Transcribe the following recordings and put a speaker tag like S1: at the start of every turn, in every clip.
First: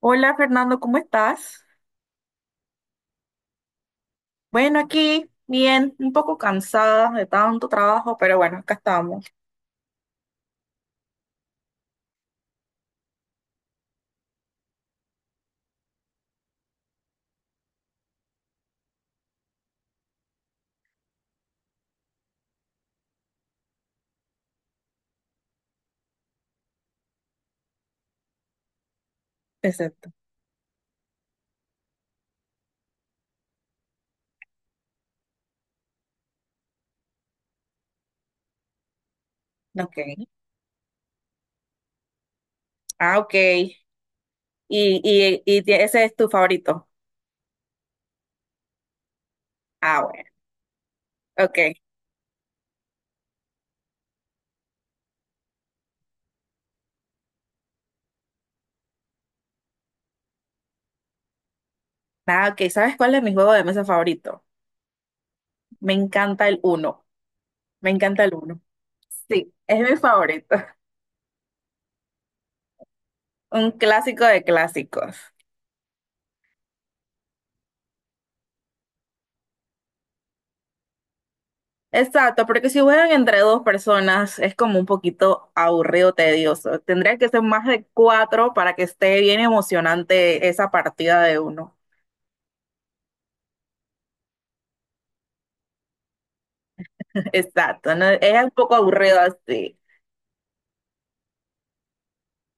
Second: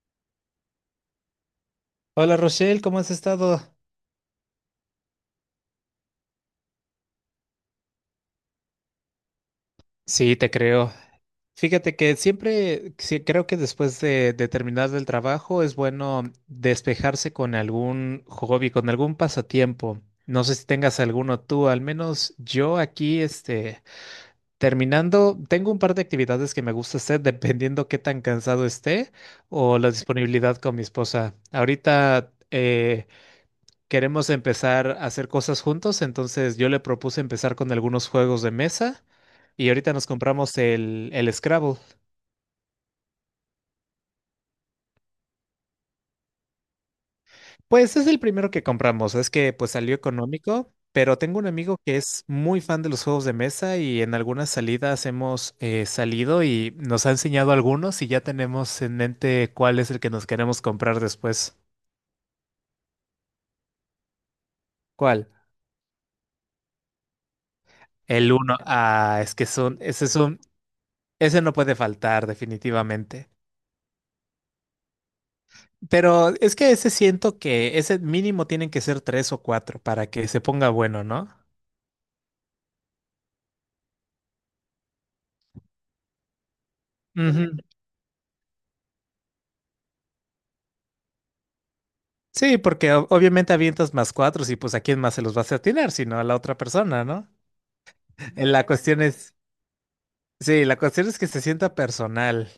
S1: Hola Fernando, ¿cómo estás?
S2: Hola Rochelle, ¿cómo has estado?
S1: Bueno, aquí bien, un poco cansada de tanto trabajo, pero bueno, acá estamos.
S2: Sí, te creo. Fíjate que siempre sí, creo que después de terminar el trabajo es bueno despejarse con algún hobby, con algún pasatiempo. No sé si tengas alguno tú, al menos yo aquí, terminando, tengo un par de actividades que me gusta hacer dependiendo qué tan cansado esté o la
S1: Exacto.
S2: disponibilidad con mi esposa. Ahorita, queremos empezar a hacer cosas juntos, entonces yo le propuse empezar con algunos juegos de mesa y ahorita nos
S1: Ok.
S2: compramos el Scrabble.
S1: Ah, ok. Ese es tu favorito.
S2: Pues es el primero que compramos, es que pues salió
S1: Ah, bueno.
S2: económico, pero tengo un
S1: Ok.
S2: amigo que es muy fan de los juegos de mesa y en algunas salidas hemos salido y nos ha enseñado algunos y ya tenemos en mente cuál es el que nos queremos comprar después.
S1: Ah, ok. ¿Sabes cuál es mi juego de mesa favorito?
S2: ¿Cuál?
S1: Me encanta el uno. Me encanta
S2: El
S1: el
S2: uno.
S1: uno.
S2: Ah, es que
S1: Sí,
S2: son,
S1: es mi
S2: ese es un,
S1: favorito.
S2: ese no puede faltar definitivamente.
S1: Un clásico de clásicos.
S2: Pero es que ese siento que ese mínimo tienen que ser tres o cuatro para que se ponga bueno, ¿no?
S1: Exacto, porque si juegan entre dos personas es como un poquito aburrido, tedioso. Tendría que ser
S2: Ujú.
S1: más de cuatro para que esté bien emocionante esa partida de uno.
S2: Sí, porque obviamente avientas más cuatro y pues a quién más se los vas a atinar, sino a la otra persona, ¿no?
S1: Exacto, ¿no? Es
S2: Eh,
S1: un
S2: La
S1: poco
S2: cuestión
S1: aburrido
S2: es,
S1: así.
S2: sí, la cuestión es que se sienta personal.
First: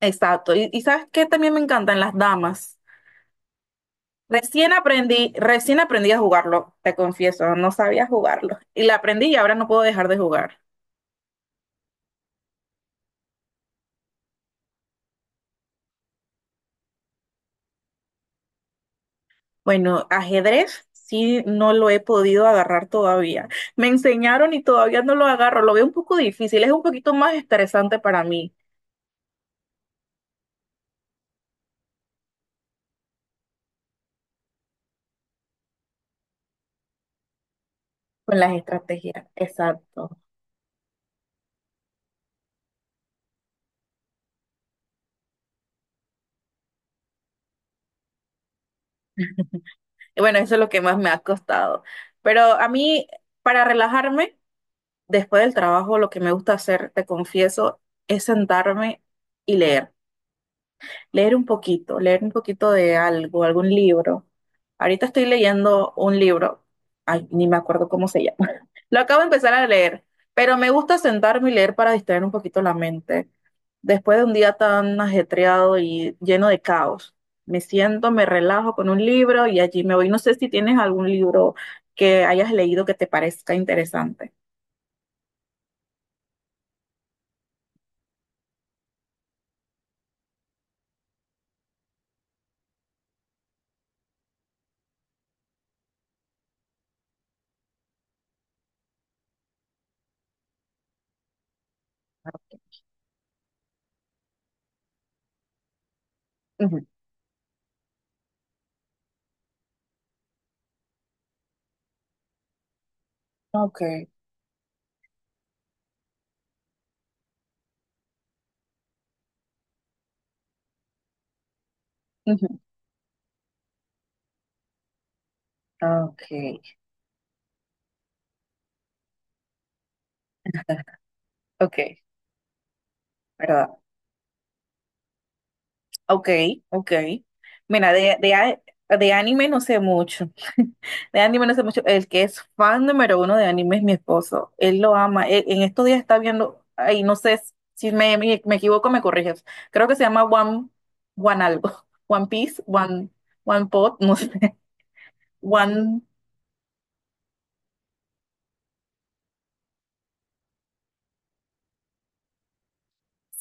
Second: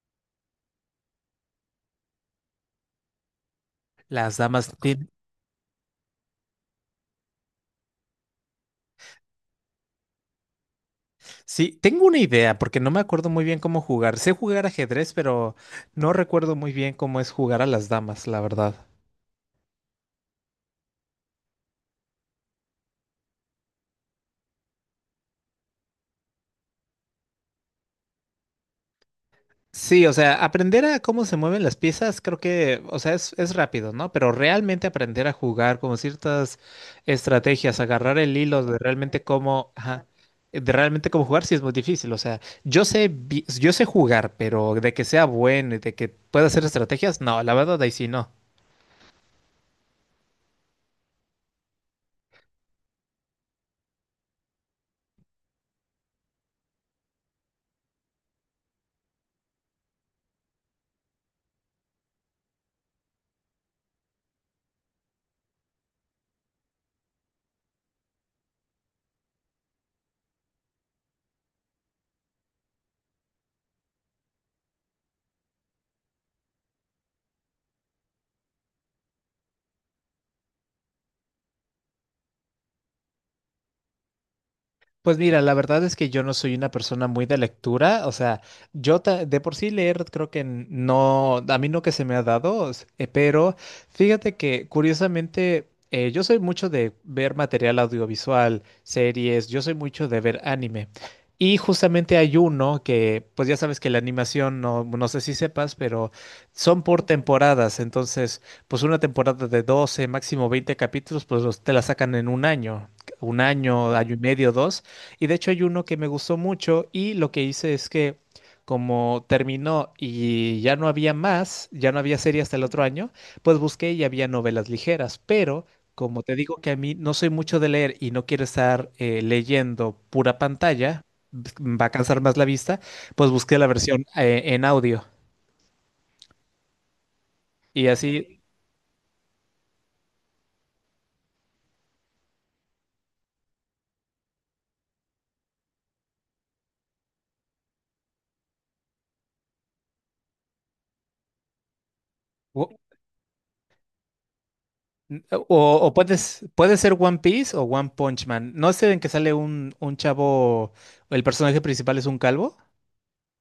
S1: Exacto. Y ¿sabes qué? También me encantan las damas.
S2: Las
S1: Recién
S2: damas tien-
S1: aprendí, recién aprendí a jugarlo, te confieso, no sabía jugarlo. Y la aprendí y ahora no puedo dejar de jugar.
S2: Sí, tengo una idea porque no me acuerdo muy bien cómo jugar. Sé jugar ajedrez, pero no recuerdo muy bien cómo es jugar a las damas, la verdad.
S1: Bueno, ajedrez sí no lo he podido agarrar todavía. Me enseñaron y todavía no lo agarro. Lo veo un poco difícil, es un poquito más estresante para mí
S2: Sí, o sea, aprender a cómo se mueven las piezas, creo que, o sea, es rápido, ¿no? Pero realmente aprender a jugar como ciertas estrategias, agarrar el
S1: con las
S2: hilo de realmente
S1: estrategias.
S2: cómo, ajá,
S1: Exacto.
S2: de realmente cómo jugar, sí es muy difícil. O sea, yo sé, yo sé jugar, pero de que sea bueno y de que pueda hacer estrategias, no, la verdad ahí sí no.
S1: Y bueno, eso es lo que más me ha costado. Pero a mí, para relajarme, después del trabajo, lo que me gusta hacer, te confieso, es sentarme y leer. Leer un poquito de algo, algún libro. Ahorita estoy leyendo un libro, ay, ni me acuerdo cómo se llama. Lo acabo de empezar a leer, pero me gusta sentarme y leer para distraer un poquito la mente. Después de un día tan ajetreado y lleno de caos, me siento, me relajo con un libro y allí me voy. No sé si tienes algún libro que hayas leído que te parezca interesante.
S2: Pues mira, la verdad es que yo no soy una persona muy de lectura, o sea, de por sí leer creo que a mí no que se me ha dado, pero fíjate que curiosamente yo soy mucho de ver material audiovisual, series, yo soy mucho de ver anime. Y justamente hay uno que, pues ya sabes que la animación, no, no sé si sepas, pero son
S1: Ujú.
S2: por temporadas, entonces, pues una temporada de 12, máximo 20 capítulos, pues te la sacan en un año,
S1: Okay,
S2: año y medio, dos. Y de hecho hay uno que me gustó mucho y lo que hice es que como terminó y ya no había más, ya no había serie
S1: ujú.
S2: hasta el otro año, pues busqué y había novelas ligeras, pero
S1: Ah,
S2: como te digo
S1: okay,
S2: que a mí no soy mucho de leer y no quiero estar leyendo pura pantalla, b- va a
S1: okay,
S2: cansar más la vista, pues busqué la
S1: ¿verdad?
S2: versión en audio
S1: Okay, okay.
S2: y
S1: Mira, de,
S2: así...
S1: a- De anime no sé mucho. De anime no sé mucho. El que es fan número uno de anime es mi esposo. Él lo ama. En estos días está viendo, ay, no sé si me equivoco, me corriges. Creo que se llama One algo. One Piece,
S2: o-
S1: One Pot, no sé.
S2: O, o
S1: One.
S2: puedes, puede ser One Piece o One Punch Man. ¿No es el en que sale un chavo, el personaje principal es un calvo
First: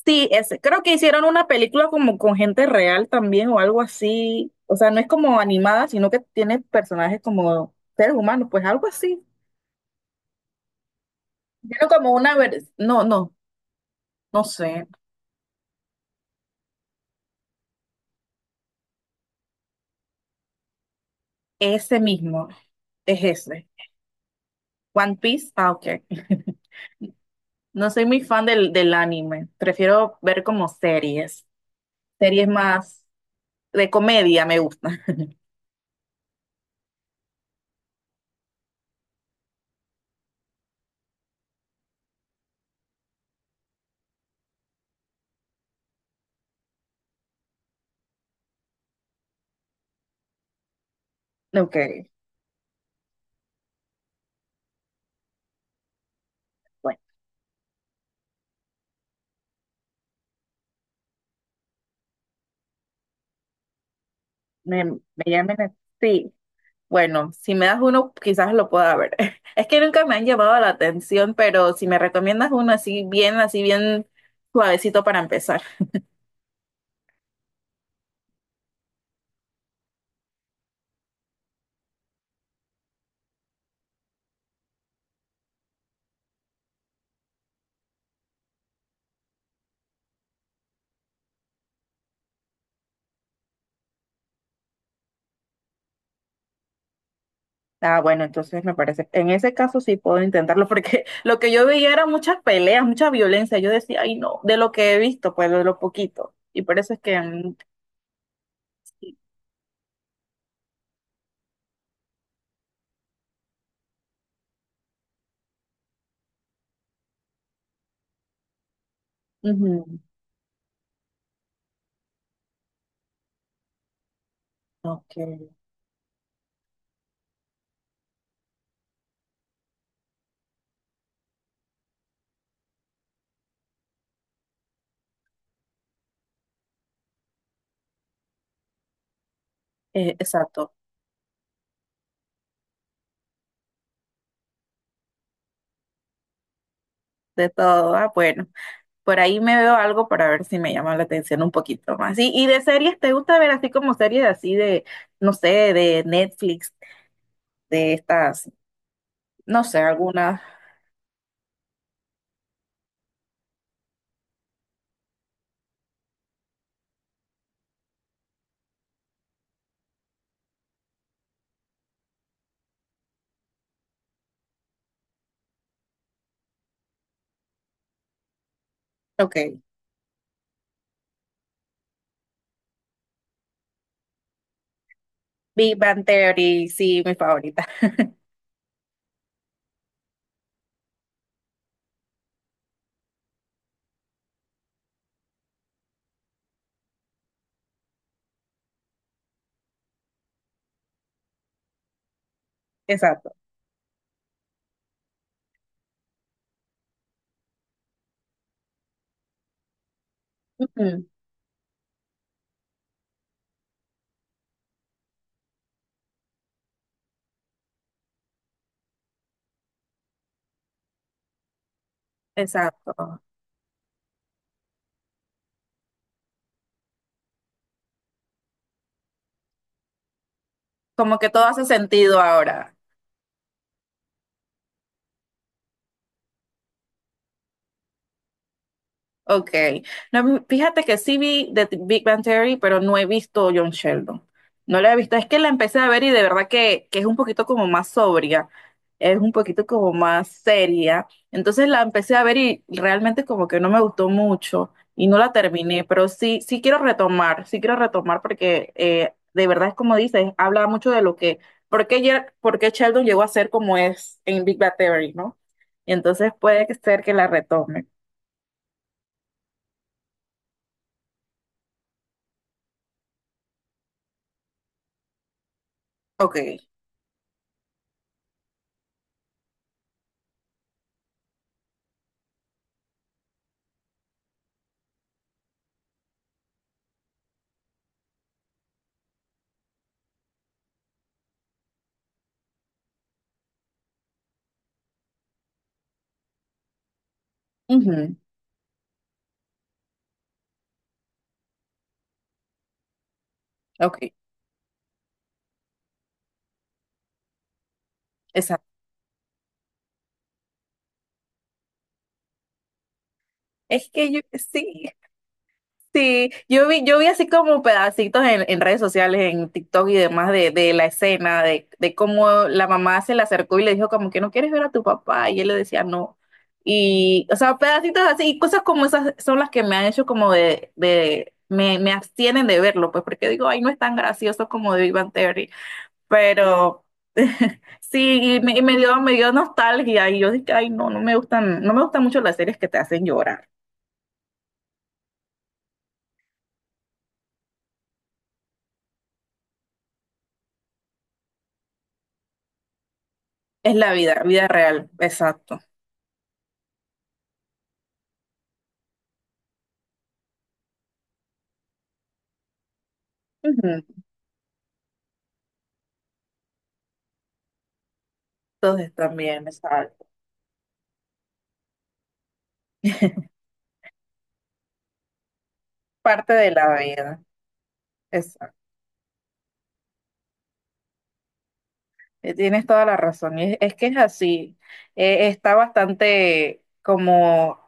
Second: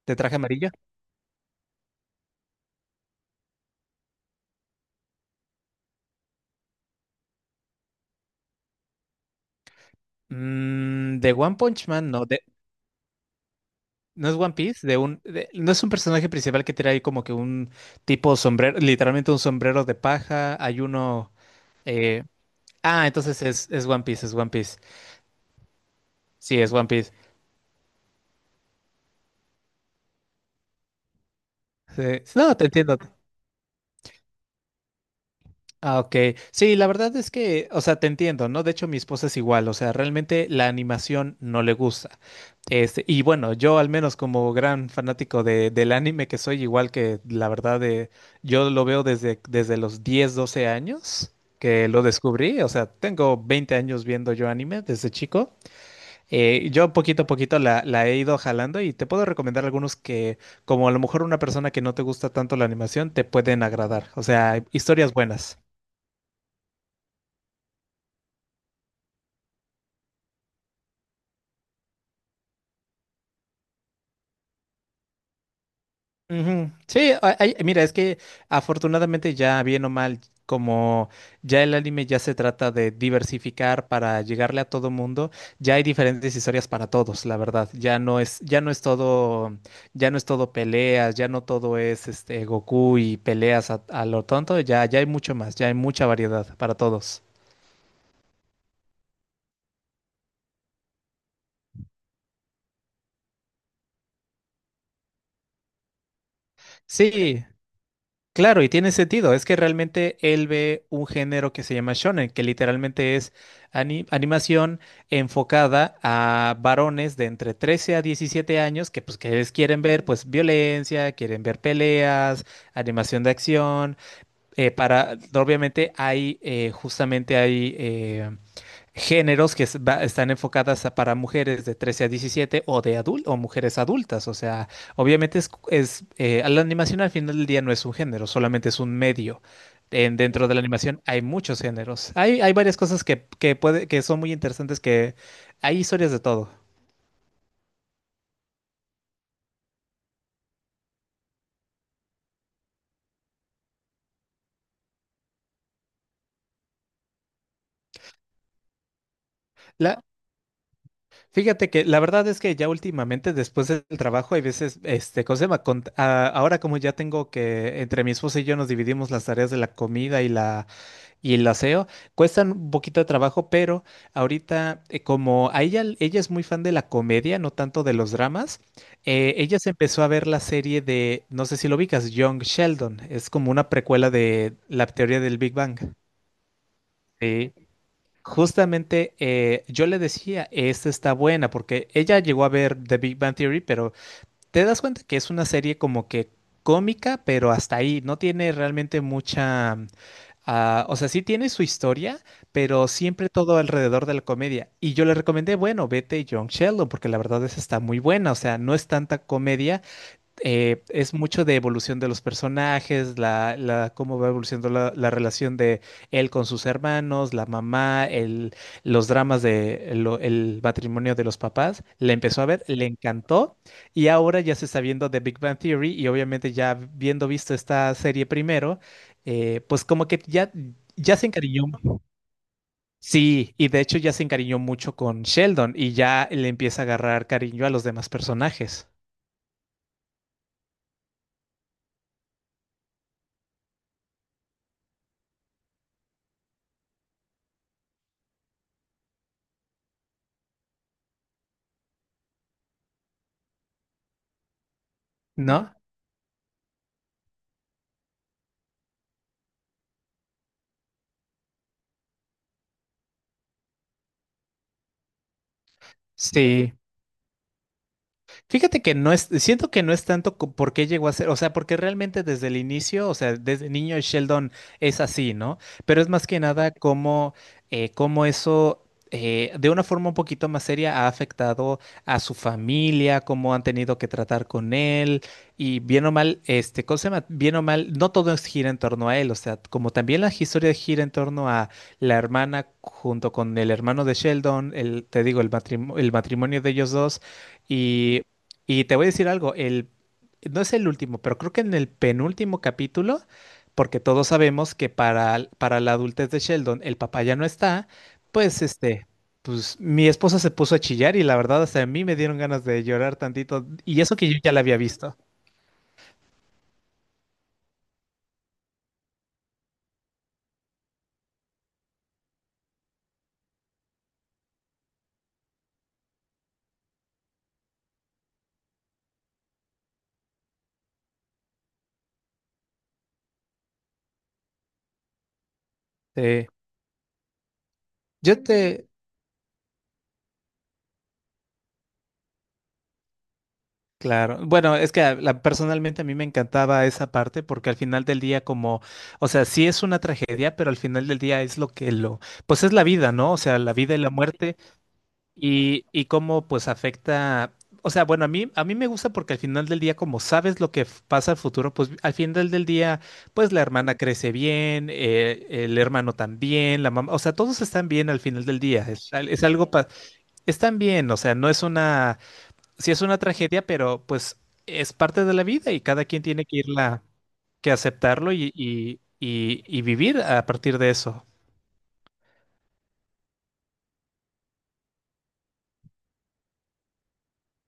S2: de
S1: Sí,
S2: traje
S1: ese.
S2: amarillo?
S1: Creo que hicieron una película como con gente real también o algo así. O sea, no es como animada, sino que tiene personajes como seres humanos, pues algo así.
S2: De One
S1: Tiene
S2: Punch
S1: como
S2: Man,
S1: una... No, no,
S2: no es
S1: no
S2: One Piece,
S1: sé.
S2: no es un personaje principal que tiene ahí como que un tipo sombrero, literalmente un sombrero de paja, hay uno...
S1: Ese
S2: eh,
S1: mismo. Es
S2: entonces
S1: ese.
S2: es One Piece, es One Piece.
S1: One Piece. Ah, ok.
S2: Sí, es One Piece.
S1: No soy muy fan del anime. Prefiero ver como series.
S2: Sí,
S1: Series
S2: no, te entiendo.
S1: más de comedia me gustan.
S2: Ah, ok. Sí, la verdad es que, o sea, te entiendo, ¿no? De hecho, mi esposa es igual, o sea, realmente la animación no le gusta. Y bueno, yo al menos como gran fanático del anime que soy, igual que la verdad de, yo lo veo desde los 10, 12 años que lo
S1: Ok.
S2: descubrí, o sea, tengo 20 años viendo yo anime desde chico. Yo
S1: Bueno,
S2: poquito a poquito la he ido jalando y te puedo recomendar algunos que, como a lo mejor una persona que no te gusta tanto la animación, te pueden agradar, o sea,
S1: me
S2: historias
S1: llaman.
S2: buenas.
S1: Sí. Bueno, si me das uno, quizás lo pueda ver. Es que nunca me han llamado la atención, pero si me recomiendas uno así bien suavecito para empezar.
S2: Ujú. Sí, mira, es que afortunadamente ya bien o mal, como ya el anime ya se trata de diversificar para llegarle a todo mundo, ya hay diferentes historias para todos, la verdad. Ya no es todo peleas, ya no todo es este Goku y peleas a lo tonto, ya hay mucho más, ya hay mucha variedad para todos.
S1: Ah, bueno, entonces me parece, en ese caso sí puedo intentarlo, porque lo que yo veía era muchas peleas, mucha violencia. Yo decía, ay no, de lo que he visto, pues de lo poquito. Y por eso es que...
S2: Sí, claro, y tiene sentido. Es que realmente él ve un género que se llama shonen, que literalmente es animación enfocada a varones de entre 13 a 17 años que pues quieren
S1: ujú,
S2: ver pues violencia, quieren ver peleas, animación de acción.
S1: ok,
S2: Para obviamente hay justamente hay géneros están enfocadas para mujeres de 13 a 17 o de adul- o mujeres adultas. O sea, obviamente la animación al final del día no es un género, solamente es un medio. Dentro de la
S1: exacto,
S2: animación hay muchos géneros. Hay varias cosas que puede, que son muy interesantes, que hay historias de todo.
S1: de todo. Ah, bueno. Por ahí me veo algo para ver si me llama la atención un poquito más. Y de series, ¿te gusta ver así como series así de, no sé, de Netflix, de estas, no sé,
S2: La,
S1: algunas?
S2: fíjate que la verdad es que ya últimamente, después del trabajo, hay veces, este, ¿cómo se llama? Ahora como ya tengo que, entre mi esposa y yo nos dividimos las tareas de la comida y la y el aseo cuestan un poquito de trabajo, pero ahorita, como a ella, ella es muy fan de la comedia, no tanto de los dramas, ella
S1: Ok.
S2: se empezó a ver la serie de, no sé si lo ubicas, Young Sheldon. Es como una precuela de la teoría del Big
S1: Big
S2: Bang.
S1: Bang Theory, sí, mi
S2: Sí.
S1: favorita.
S2: Justamente yo le decía, esta está buena, porque ella llegó a ver The Big Bang Theory, pero te das cuenta que es una serie como que cómica, pero hasta ahí, no tiene realmente mucha. Ah, o sea, sí tiene su historia, pero siempre
S1: Exacto.
S2: todo alrededor de la comedia. Y yo le recomendé, bueno, vete John Sheldon, porque la verdad es que está muy buena. O sea, no es tanta comedia,
S1: Ujú.
S2: es mucho de evolución de los personajes, cómo va evolucionando la relación de él con sus hermanos, la mamá, el, los dramas de el matrimonio de los papás. Le empezó a ver, le
S1: Exacto.
S2: encantó y ahora ya se está viendo The Big Bang Theory y obviamente ya viendo visto esta serie primero, eh, pues como que ya, ya
S1: Como
S2: se
S1: que todo
S2: encariñó.
S1: hace sentido ahora.
S2: Sí, y de hecho ya se encariñó mucho con Sheldon y ya le empieza a agarrar cariño a los demás personajes,
S1: Ok. No, fíjate que sí vi The Big Bang Theory, pero no he visto John Sheldon. No la he visto. Es que la empecé a ver y de verdad que es un poquito como más sobria. Es un poquito como más seria. Entonces la empecé a ver y realmente como que no me gustó mucho y no la
S2: ¿no?
S1: terminé, pero sí, sí quiero retomar porque de verdad es como dices, habla mucho de lo que, por qué, por qué Sheldon llegó a ser como es en Big Bang Theory, ¿no? Y entonces puede
S2: Sí.
S1: ser que la retome.
S2: Fíjate que no es, siento que no es tanto por qué llegó a ser, o sea, porque realmente desde el inicio, o sea, desde niño Sheldon es así, ¿no? Pero es más que
S1: Ok.
S2: nada cómo, eh, cómo eso, de una forma un poquito más seria, ha afectado a su familia, cómo han tenido que tratar con él, y bien o mal, este, ¿cómo se llama? Bien o mal, no todo es- gira en torno a él, o sea, como también la historia gira en torno a la hermana junto con el hermano de Sheldon, el, te digo, el matrimonio de ellos dos.
S1: Ujú.
S2: Y y te voy a decir algo, el, no es el último, pero creo que en el penúltimo capítulo,
S1: Ok,
S2: porque todos sabemos que para, para la adultez de Sheldon el papá ya no está, pues
S1: exacto.
S2: pues mi esposa se puso a chillar y la verdad hasta a mí me dieron ganas de llorar tantito,
S1: Es
S2: y
S1: que
S2: eso
S1: yo
S2: que yo ya la había
S1: sí,
S2: visto.
S1: sí, yo vi así como pedacitos en redes sociales, en TikTok y demás de la escena, de cómo la mamá se le acercó y le dijo como que no quieres ver a tu papá y él le decía no. Y, o sea, pedacitos así, y cosas como esas son las que me han hecho como de me abstienen de verlo, pues porque digo, ay, no es tan gracioso como de Big Bang Theory.
S2: Sí.
S1: Pero sí,
S2: Yo
S1: y
S2: te,
S1: me dio nostalgia y yo dije, ay, no, no me gustan, no me gustan mucho las series que te hacen llorar.
S2: claro, bueno, es que personalmente a mí me encantaba esa parte porque al final del día como, o sea, sí es una tragedia, pero al final del día es lo que lo, pues es la vida, ¿no? O sea, la
S1: Es la
S2: vida y la
S1: vida, vida
S2: muerte.
S1: real, exacto.
S2: Y cómo pues afecta, o sea, bueno, a mí me gusta porque al final del día, como sabes lo que pasa al futuro, pues al final del día, pues la hermana
S1: Ujú.
S2: crece bien, el hermano también, la mamá, o sea, todos están bien al final del día,
S1: Entonces
S2: es
S1: también,
S2: algo,
S1: exacto.
S2: están bien, o sea, no es una, sí es una tragedia, pero pues es parte de la vida y cada quien
S1: Parte
S2: tiene
S1: de
S2: que
S1: la
S2: irla,
S1: vida.
S2: que aceptarlo
S1: Exacto.
S2: y vivir a partir de eso.
S1: Tienes toda la razón. Y es que es así. Está bastante como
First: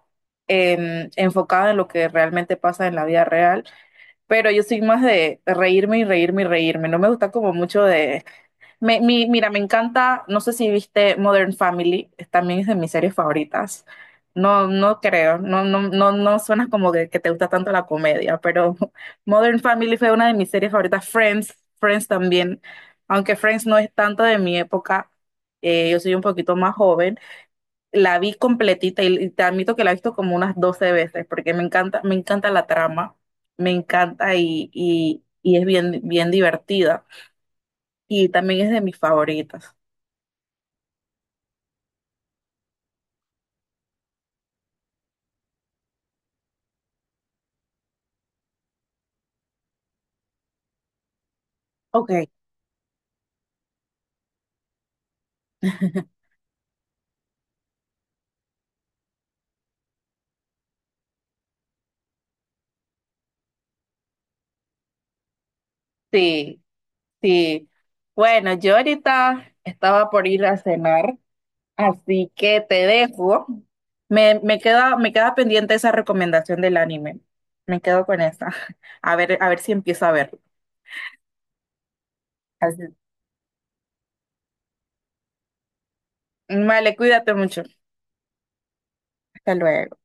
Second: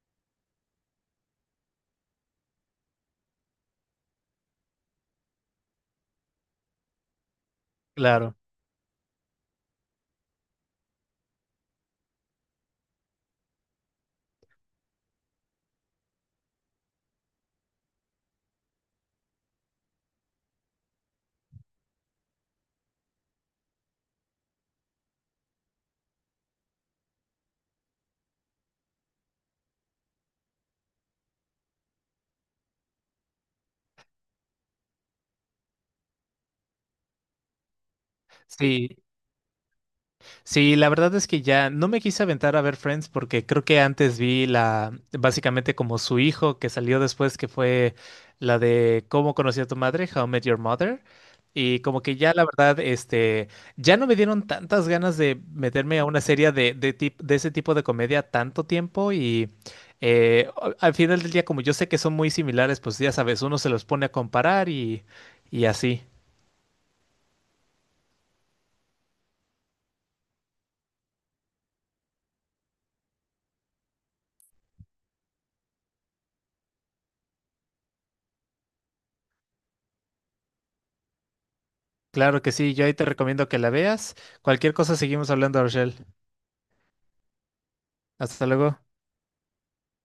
S1: enfocado en lo que realmente pasa en la vida real, pero yo soy más de reírme y reírme y reírme. No me gusta como mucho de...
S2: Claro.
S1: Mira, me encanta, no sé si viste Modern Family, también es de mis series favoritas. No, no creo, no, no, no, no suena como que te gusta tanto la comedia, pero Modern Family fue una de mis series favoritas. Friends, Friends también, aunque Friends no es tanto de mi época, yo soy un poquito más joven. La vi completita y te admito que la he visto como unas 12 veces porque me encanta la trama, me encanta y es bien, bien divertida y también es de
S2: Sí,
S1: mis favoritas.
S2: sí, la verdad es que ya no me quise aventar a ver Friends porque creo que antes vi la, básicamente como su hijo que salió después, que fue la de Cómo conocí a tu madre, How I Met Your Mother. Y como
S1: Ok.
S2: que ya la verdad, ya no me dieron tantas ganas de meterme a una serie de ese tipo de comedia tanto tiempo y al final del día, como yo sé que son muy similares, pues ya sabes, uno se los pone a comparar y así.
S1: Sí, sí. Bueno, yo ahorita estaba por ir a cenar, así que te dejo. Me queda pendiente esa recomendación del anime. Me quedo con esa. A ver si empiezo a verlo.
S2: Claro que sí, yo ahí
S1: Así-
S2: te recomiendo que la veas. Cualquier cosa seguimos hablando, Rochelle.
S1: Vale, cuídate mucho.
S2: Hasta luego.
S1: Hasta luego.